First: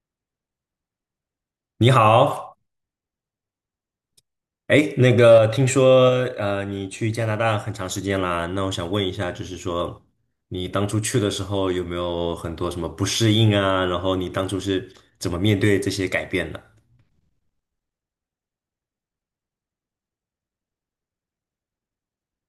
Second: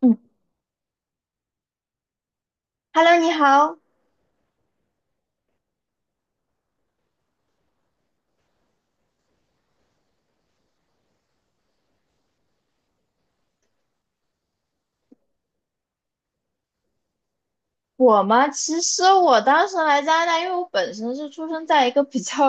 嗯你好，，Hello，你好。哎，那个听说你去加拿大很长时间啦，那我想问一下，就是说你当初去的时候有没有很多什么不适应啊？然后你当初是怎么面对这些改变的？我嘛，其实我当时来加拿大，因为我本身是出生在一个比较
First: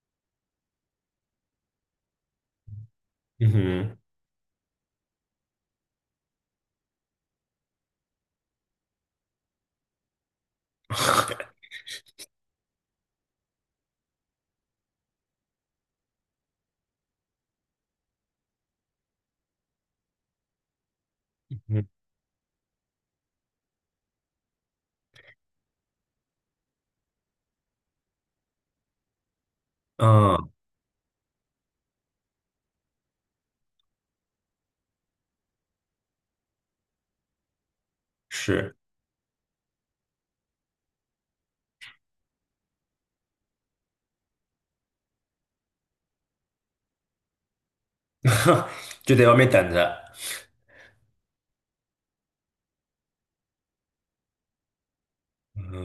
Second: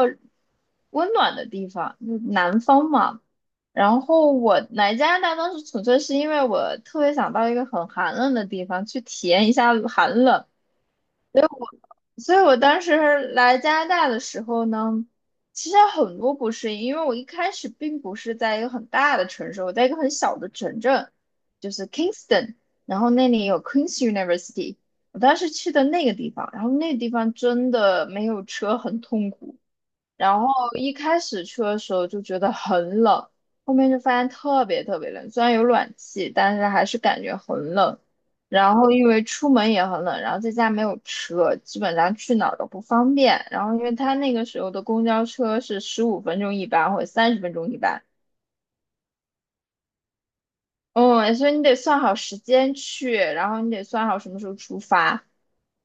温暖的地方，就是南方嘛。嗯哼。然后我来加拿大当时纯粹是因为我特别想到一个很寒冷的地方去体验一下寒冷，所以我当时来加拿大的时候呢，其实很多不适应，因为我一开始并不是在一个很大的城市，我在一个很小的城镇，就嗯是 Kingston，然后那里有 Queen's University，我当时去的那个地方，然后那个地方真的没有车很痛苦。嗯，然后一开始去的时候就觉得很冷，后面就发现特别特别冷，虽然有暖气，但是还是感觉很冷。是。然后因为出门也很冷，然后在家没有车，基本上去哪儿都不方便。然后因为他那个时候的公交车是15分钟一班或者30分钟一班，就在外面等着。嗯，所以你得算好时间去，然后你得算好什么时候出发。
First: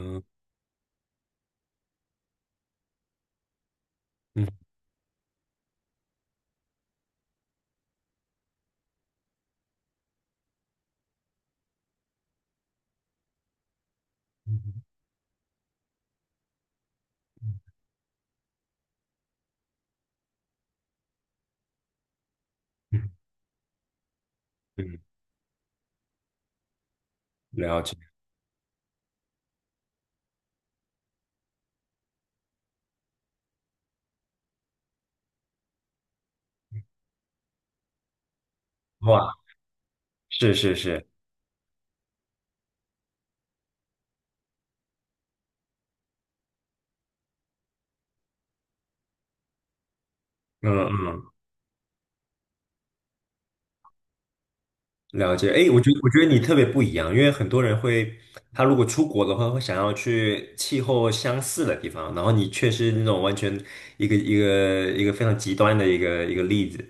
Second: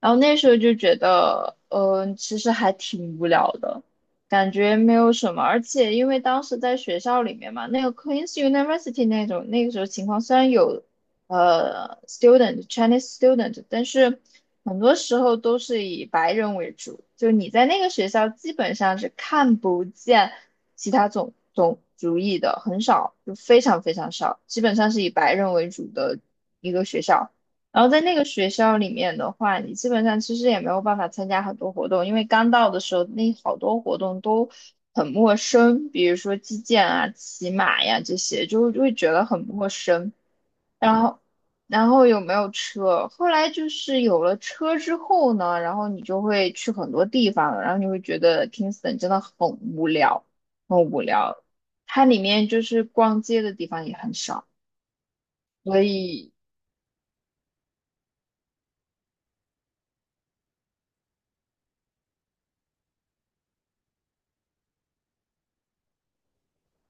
然后那时候就觉得，其实还挺无聊的，感嗯觉没有什么。而且因为当时在学校里面嘛，那个 Queen's University 那种那个时候情况，虽然有Chinese student，但是很嗯多时候都是以白人为主，就你在那个学校基本上是看不见其他种族裔的，很嗯。少，就非常非常少，基本上嗯，是以白人为主的一个学校。了然后解。在那个学校里面的话，你基本上其实也没有办法参加很多活动，因为刚到的时候那好多活动都很陌生，比如说击剑啊、骑马呀这些，就会觉得哇，很陌生。是是然是。后，有没有车？后来就是有了车之后呢，然后你就会去很多地方了，然后你会觉得 Kingston 真的很无聊，嗯很无嗯，聊。它里面就是逛街的地方也很少，了解。哎，我所觉得我觉得以。你特别不一样，因为很多人会，他如果出国的话，会想要去气候相似的地方，然后你却是那种完全一个非常极端的一个例子。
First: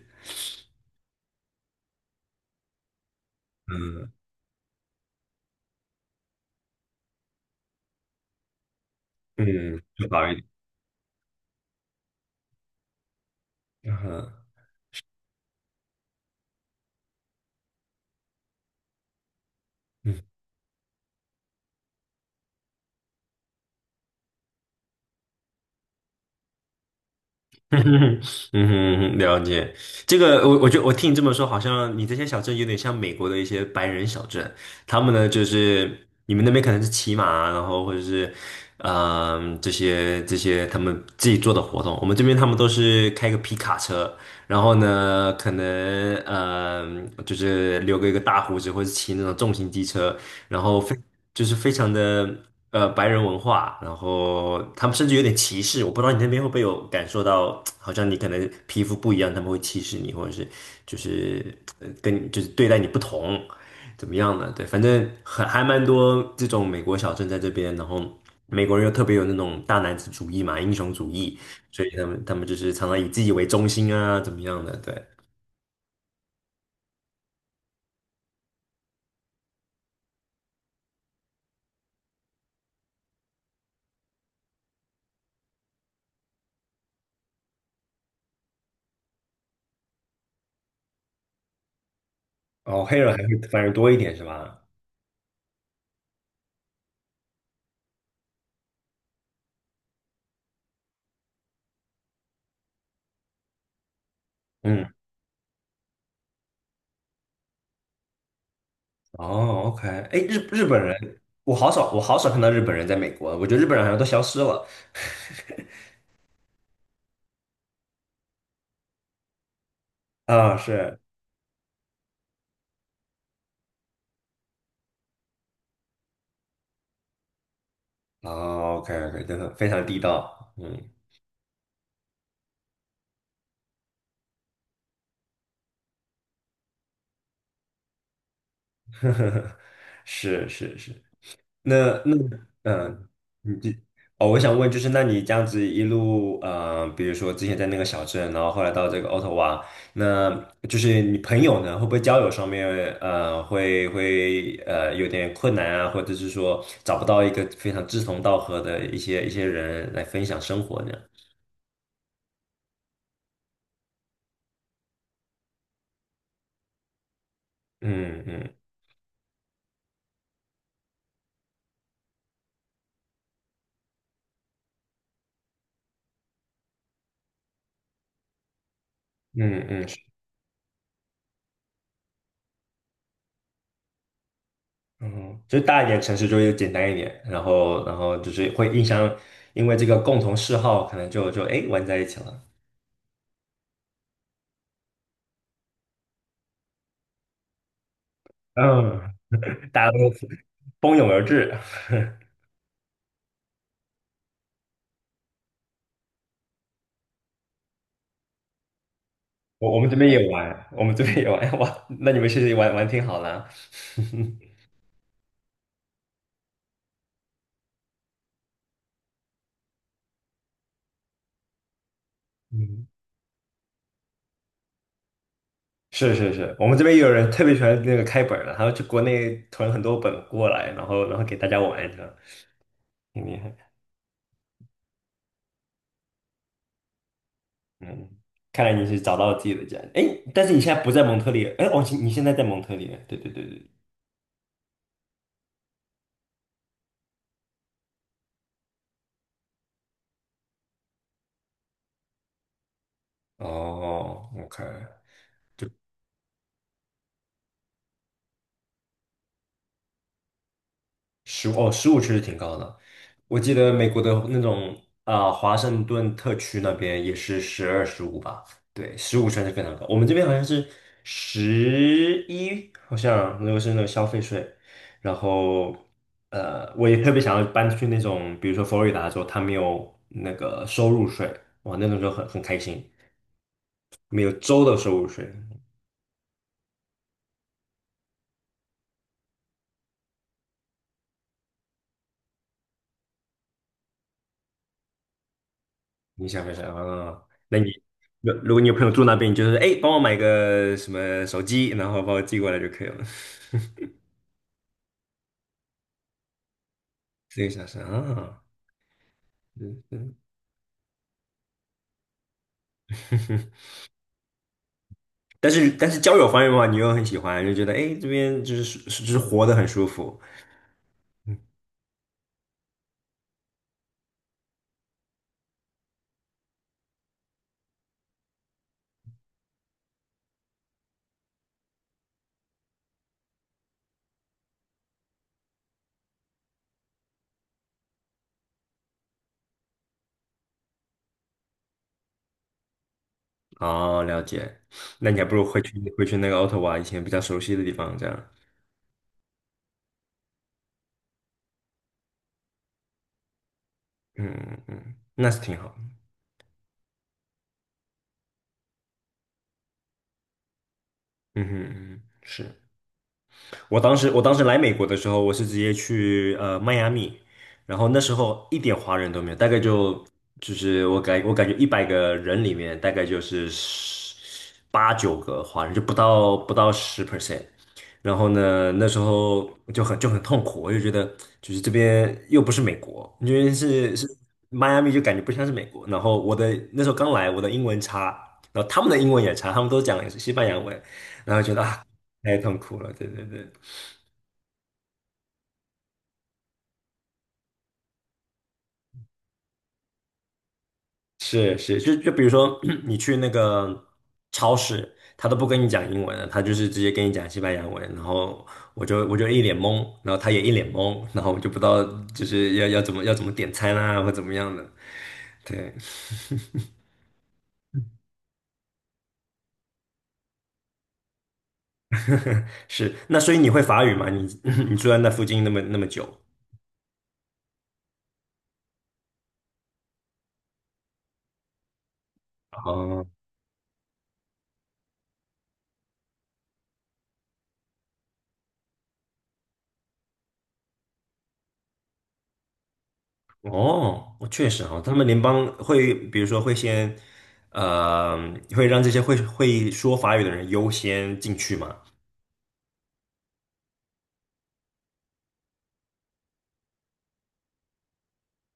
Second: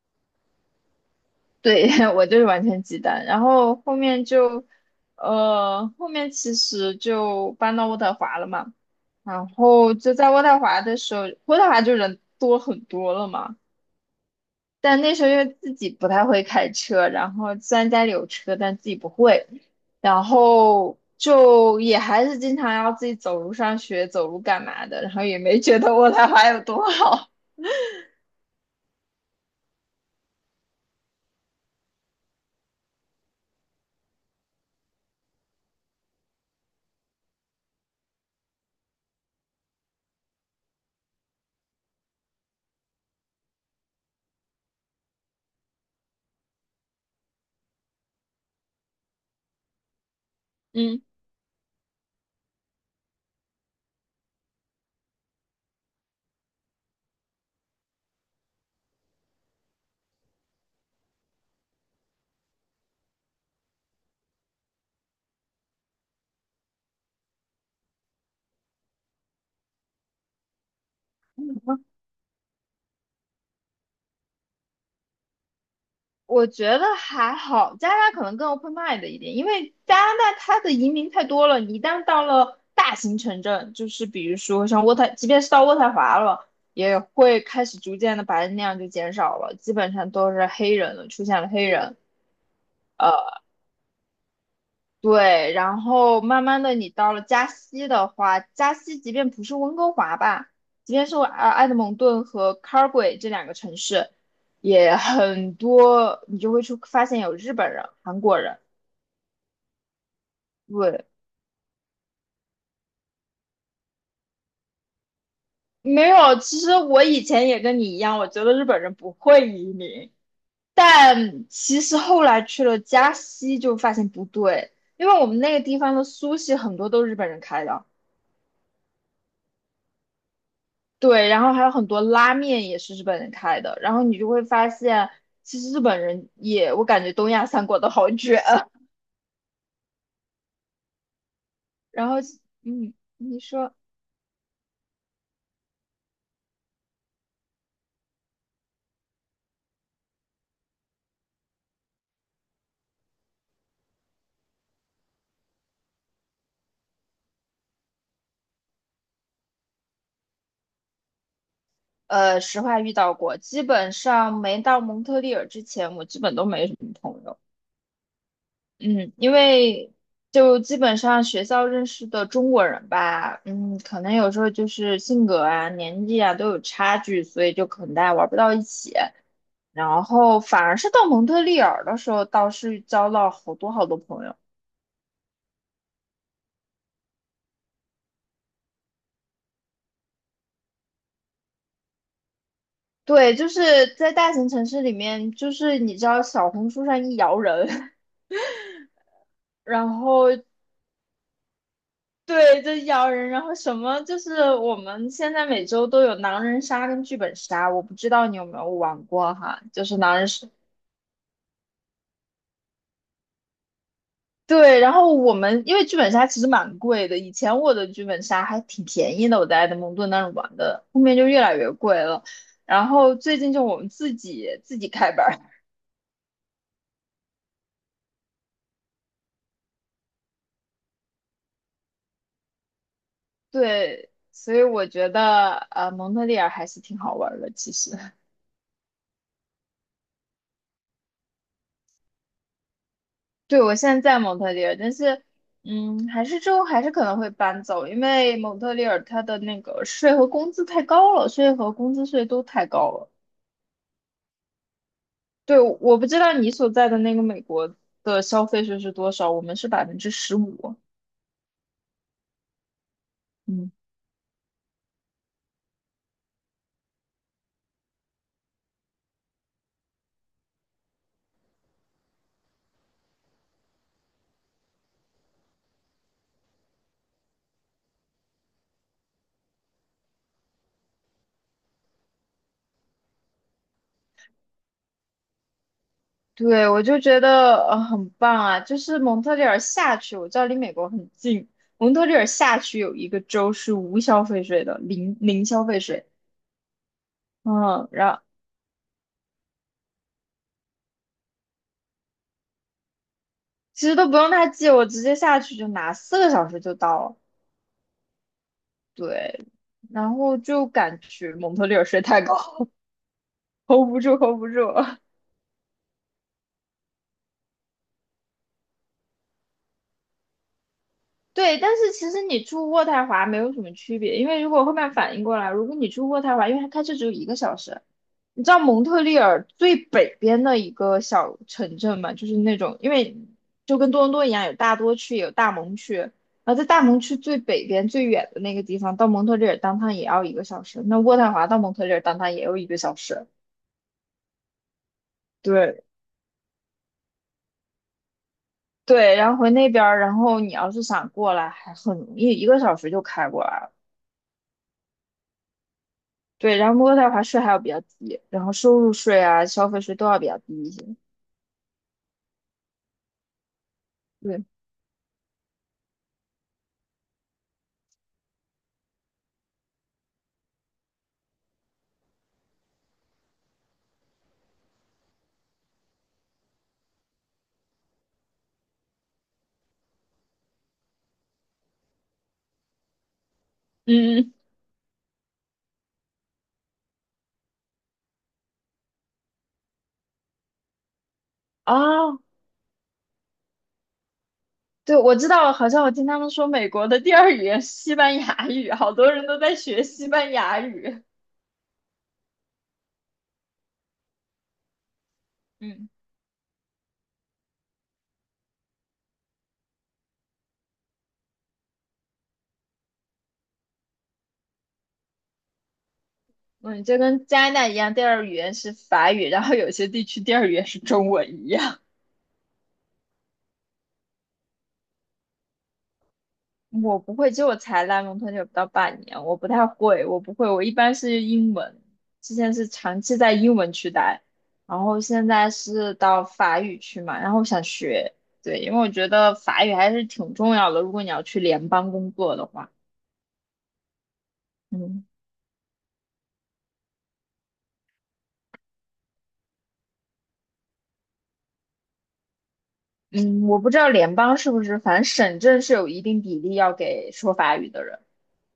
对，我就是完全鸡蛋，然后后嗯面就，后面其实就搬到渥太华了嘛，然嗯，后就就好在一渥点。太华的时候，渥太华就人多很多了嘛，嗯但那时候因为自己不太会开车，然后虽然家里有车，但自己不会，嗯。然后就也还是经常要自己走路上学，走路干嘛的，然后也没觉得渥太华有多好，嗯哼，嗯哼，了解。这个，我觉得我听你这么说，好像你这些小镇有点像美国的一些白人小镇。他们呢，就是你们那边可能是骑马啊，然后或者是，嗯，这些他们自己做的活动。我们这边他们都是开个皮卡车，然后呢，可能就是留个一个大胡子，或者骑那种重型机车，然 后非嗯。就是非常的白人文化，然后他们甚至有点歧视。我不知道你那边会不会有感受到，好像你可能皮肤不一样，他们会歧视你，或者是就是跟你就是对待你不同，怎么样呢？对，反正很还蛮多这种美国小镇在这边，然后美国人又特别有那种大男子主义嘛，英雄主义。所以他们就是常常以自己为中心啊，怎么样的？对。我觉得还好，加拿大可能更 open mind 一点，因为加拿大它的移民太多了，你一旦到了大型城镇，就是比如说像渥太，即便是到渥太华了，也会开始逐渐的白人量就减少了，基本上都是黑人了，出现了黑人。哦，黑人还是反而多一点是吧？对，然后慢慢的你到了加西的话，加西即便不是温哥华吧，即便是埃德蒙顿和 Calgay 这两个城市，嗯。也很多，你就会出发现有日本人、韩国人。哦，OK，哎，日日本对，人，我好少看到日本人在美国，我觉得日本人好像都消失了。没有。其实我以前也跟你一样，我觉得日本人不会移民，啊，是。但其实后来去了加西就发现不对，因为我们那个地方的苏系很多都是日本人开的。哦， o k OK，真的非常地道。嗯。对，然后还有很多拉面也是日本人开的，然后你就会发现，其实日本人也，我感觉东亚三国都好卷啊。是是是。那然那后，嗯，嗯，你你这说，哦，我想问就是，那你这样子一路，比如说之前在那个小镇，然后后来到这个渥太华，那就是你朋友呢，会不会交友上面，会有点困难啊，或者是说找不到一个非常志同道合的一些人来分享生活呢？实话遇到过，基本上没到蒙特利尔之前，我基本都没什么朋友。嗯嗯嗯，因为就基本上学校认识的中国人吧，嗯，可能有时候就是性格啊、年纪啊都有差距，所以就可能大家玩不到一起。嗯嗯，是。然后反而是到蒙特利尔的时候，倒是交到好多好多朋友。嗯，就是大一点城市就会简单一点，然后就是会印象，因为这个共同嗜好，可能就哎玩在一起了。对，就是在大型城市里面，就是你知道小红书上一摇人，嗯，大家然都后蜂拥而至。对，就咬人，然后什么就是我们现在每周都有狼人杀跟剧本杀，我不知道你有没有玩过哈，我我就们这是边狼人也杀。玩，我们这边也玩。哇，那你们其实也玩玩挺好的。对，然后我们因为剧本杀其实蛮贵的，以前我的剧本杀还挺便宜的，我在埃德蒙顿那儿玩的，后面就越来越贵了。嗯，然后最近就我们自己开班儿。是是是，我们这边也有人特别喜欢那个开本儿的，他要去国内囤很多本过来，然后给大家玩这样，挺厉害。对，所以我觉得蒙特利尔还是挺好玩儿的，其实。嗯，看来你是找到了自己的家。哎，但是你现在不在蒙特利尔，哎，哦，你现在在蒙特利尔，对对对对，对。我现在在蒙特利尔，但是，嗯，还是之后还是可能会搬走，因为蒙特利尔它的那个税和工资太高了，税和工资税都太高了。哦，OK。对，我不知道你所在的那个美国的消费税是多少，我们是15%。哦，十五确实挺高的。我记得嗯，美国的那种啊、华盛顿特区那边也是12、15吧？对，十五算是非常高。我们这边好像是11，好像那个是那个消费税。然后，我也特别想要搬去那种，比如说佛罗里达州，它没有那个收入税。哇，那种就很开心，没有州的收入税。对，我就觉得很棒啊，就是蒙特利尔下去，我知道离美国很近，蒙特利尔下去有一个州是无消费税的，零消费税。你想分手啊？那你嗯，如果你有朋友住那边，你就是哎，诶帮我买个什么手机，然后把我寄过来就可以了。其 实都不用他寄，我直接下去就拿，4个小时就到了。这个小时啊，对，嗯然嗯。后就赶去蒙特利尔睡太高 ，hold 不住，hold 不住。但是交友方面的话，你又很喜欢，就觉得哎，诶这边就是活得很舒服。嗯，对，但是其实你住渥太华没有什么区别，因为如果后面反应过来，如果你住渥太华，因为它开车只有一个小时。你知道蒙特利尔最北边的一个小城镇嘛，就是那种，因为就跟多伦多一样，有大多区，也有大蒙区。然后在大蒙区最北边最远的那个地方，到蒙特利尔当趟也要一个小时。那渥太华到蒙特利尔当趟也要一个小时。哦，了解。那你还不如回去对回去那个 Ottawa 以前比较熟悉的地方，这样。对，然后回那边儿，然后你要是想过来，还很容易，一个小时就开过来了。嗯嗯，嗯，那是挺好。对，然后渥太华税还要比较低，然后收入税啊、消费税都要比较低一些。嗯哼嗯哼，是。我当时对，来美国的时候，我是直接去迈阿密，然后那时候一点华人都没有，大概就是我感觉100个人里面大概就是十八九个华人，就不到10%。然后呢，那时候就很痛苦，我就觉得就是这边又不是美国，因为是嗯迈阿密就感觉不像是美国。然后我的那时候刚来，我的英文差，然后他们的英文也差，他们都讲也是西班牙文，然后觉得啊啊，太痛苦了，对对对。对，我知道，好像我听他们说美国的第二语言是西班牙语，好多人都在学西班牙语。是，就比如说 你去那个超市，他都不跟你讲嗯英文了，他就是直接跟你讲西班牙文，然后我就一脸懵，然后他也一脸懵，然后我就不知道就是要怎么点餐啊，或怎么样的。对。嗯，就跟加拿大一样，第二语言是法语，然后有些地区第二语言是中文一样。是，那所以你会法语吗？你 你住在那附近那么那么久？我不会，就我才来蒙特利尔不到半年，我不太会，我不会，我一般是英文，之前是长哦期在英文区待，然后现在是到法语区嘛，然后我想学。对，因为我觉得法语还是挺重要的，如果你要去联邦工作的话，哦，我确实哈，他嗯。们联邦会，比如说会先，呃，会让这些会说法语的人优先进去嘛？嗯，我不知道联邦是不是，反正省政是有一定比例要给说法语的人，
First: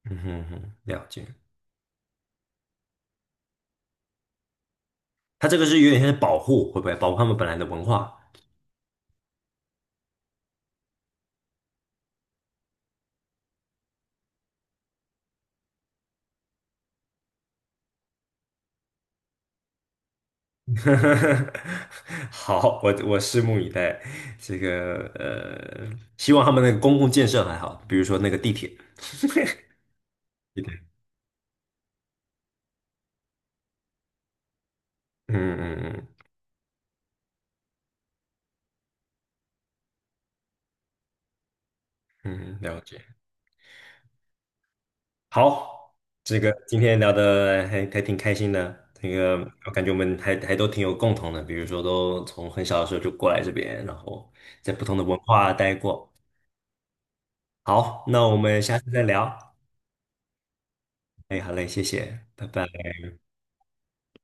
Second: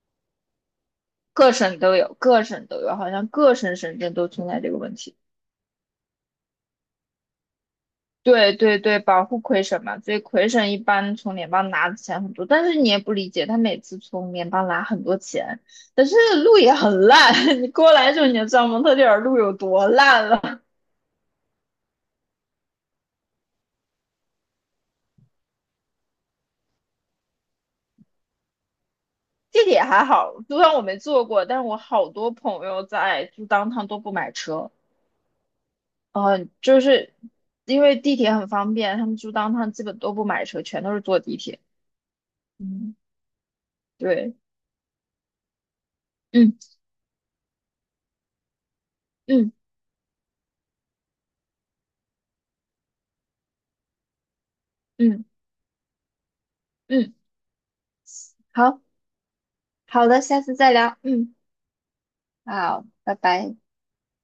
嗯哼哼，了解。各省都有，各省都有，好像各省省政都存在这个问题。它这个是有点像是保护，会不会保护他们本来的文化？对对对，保护魁省嘛，所以魁省一般从联邦拿的钱很多，但是你也不理解，他每次从联邦拿很多钱，但是路也很烂，你过来的时候你就知道蒙特利尔路有多烂了。好，我拭目以待。这个希望他们那个公共建设还好，比如说那个地铁。地铁还好，虽对然我对，没坐过，但是我好多朋友在就当趟都不买车。嗯嗯嗯就是因为地铁很方便，他们住当趟基本都不买车，全都是坐地铁。嗯，了嗯，解。对，好，这个嗯今天聊的还挺开心的。那个嗯我感觉我们还都挺有共同的，比如说都从很小的时候就过来这边，然后在不同的文嗯化待过。嗯，好，那我们下好。次再聊。好的，下次再聊。嗯，哎，好嘞，谢谢，拜拜。好，拜拜。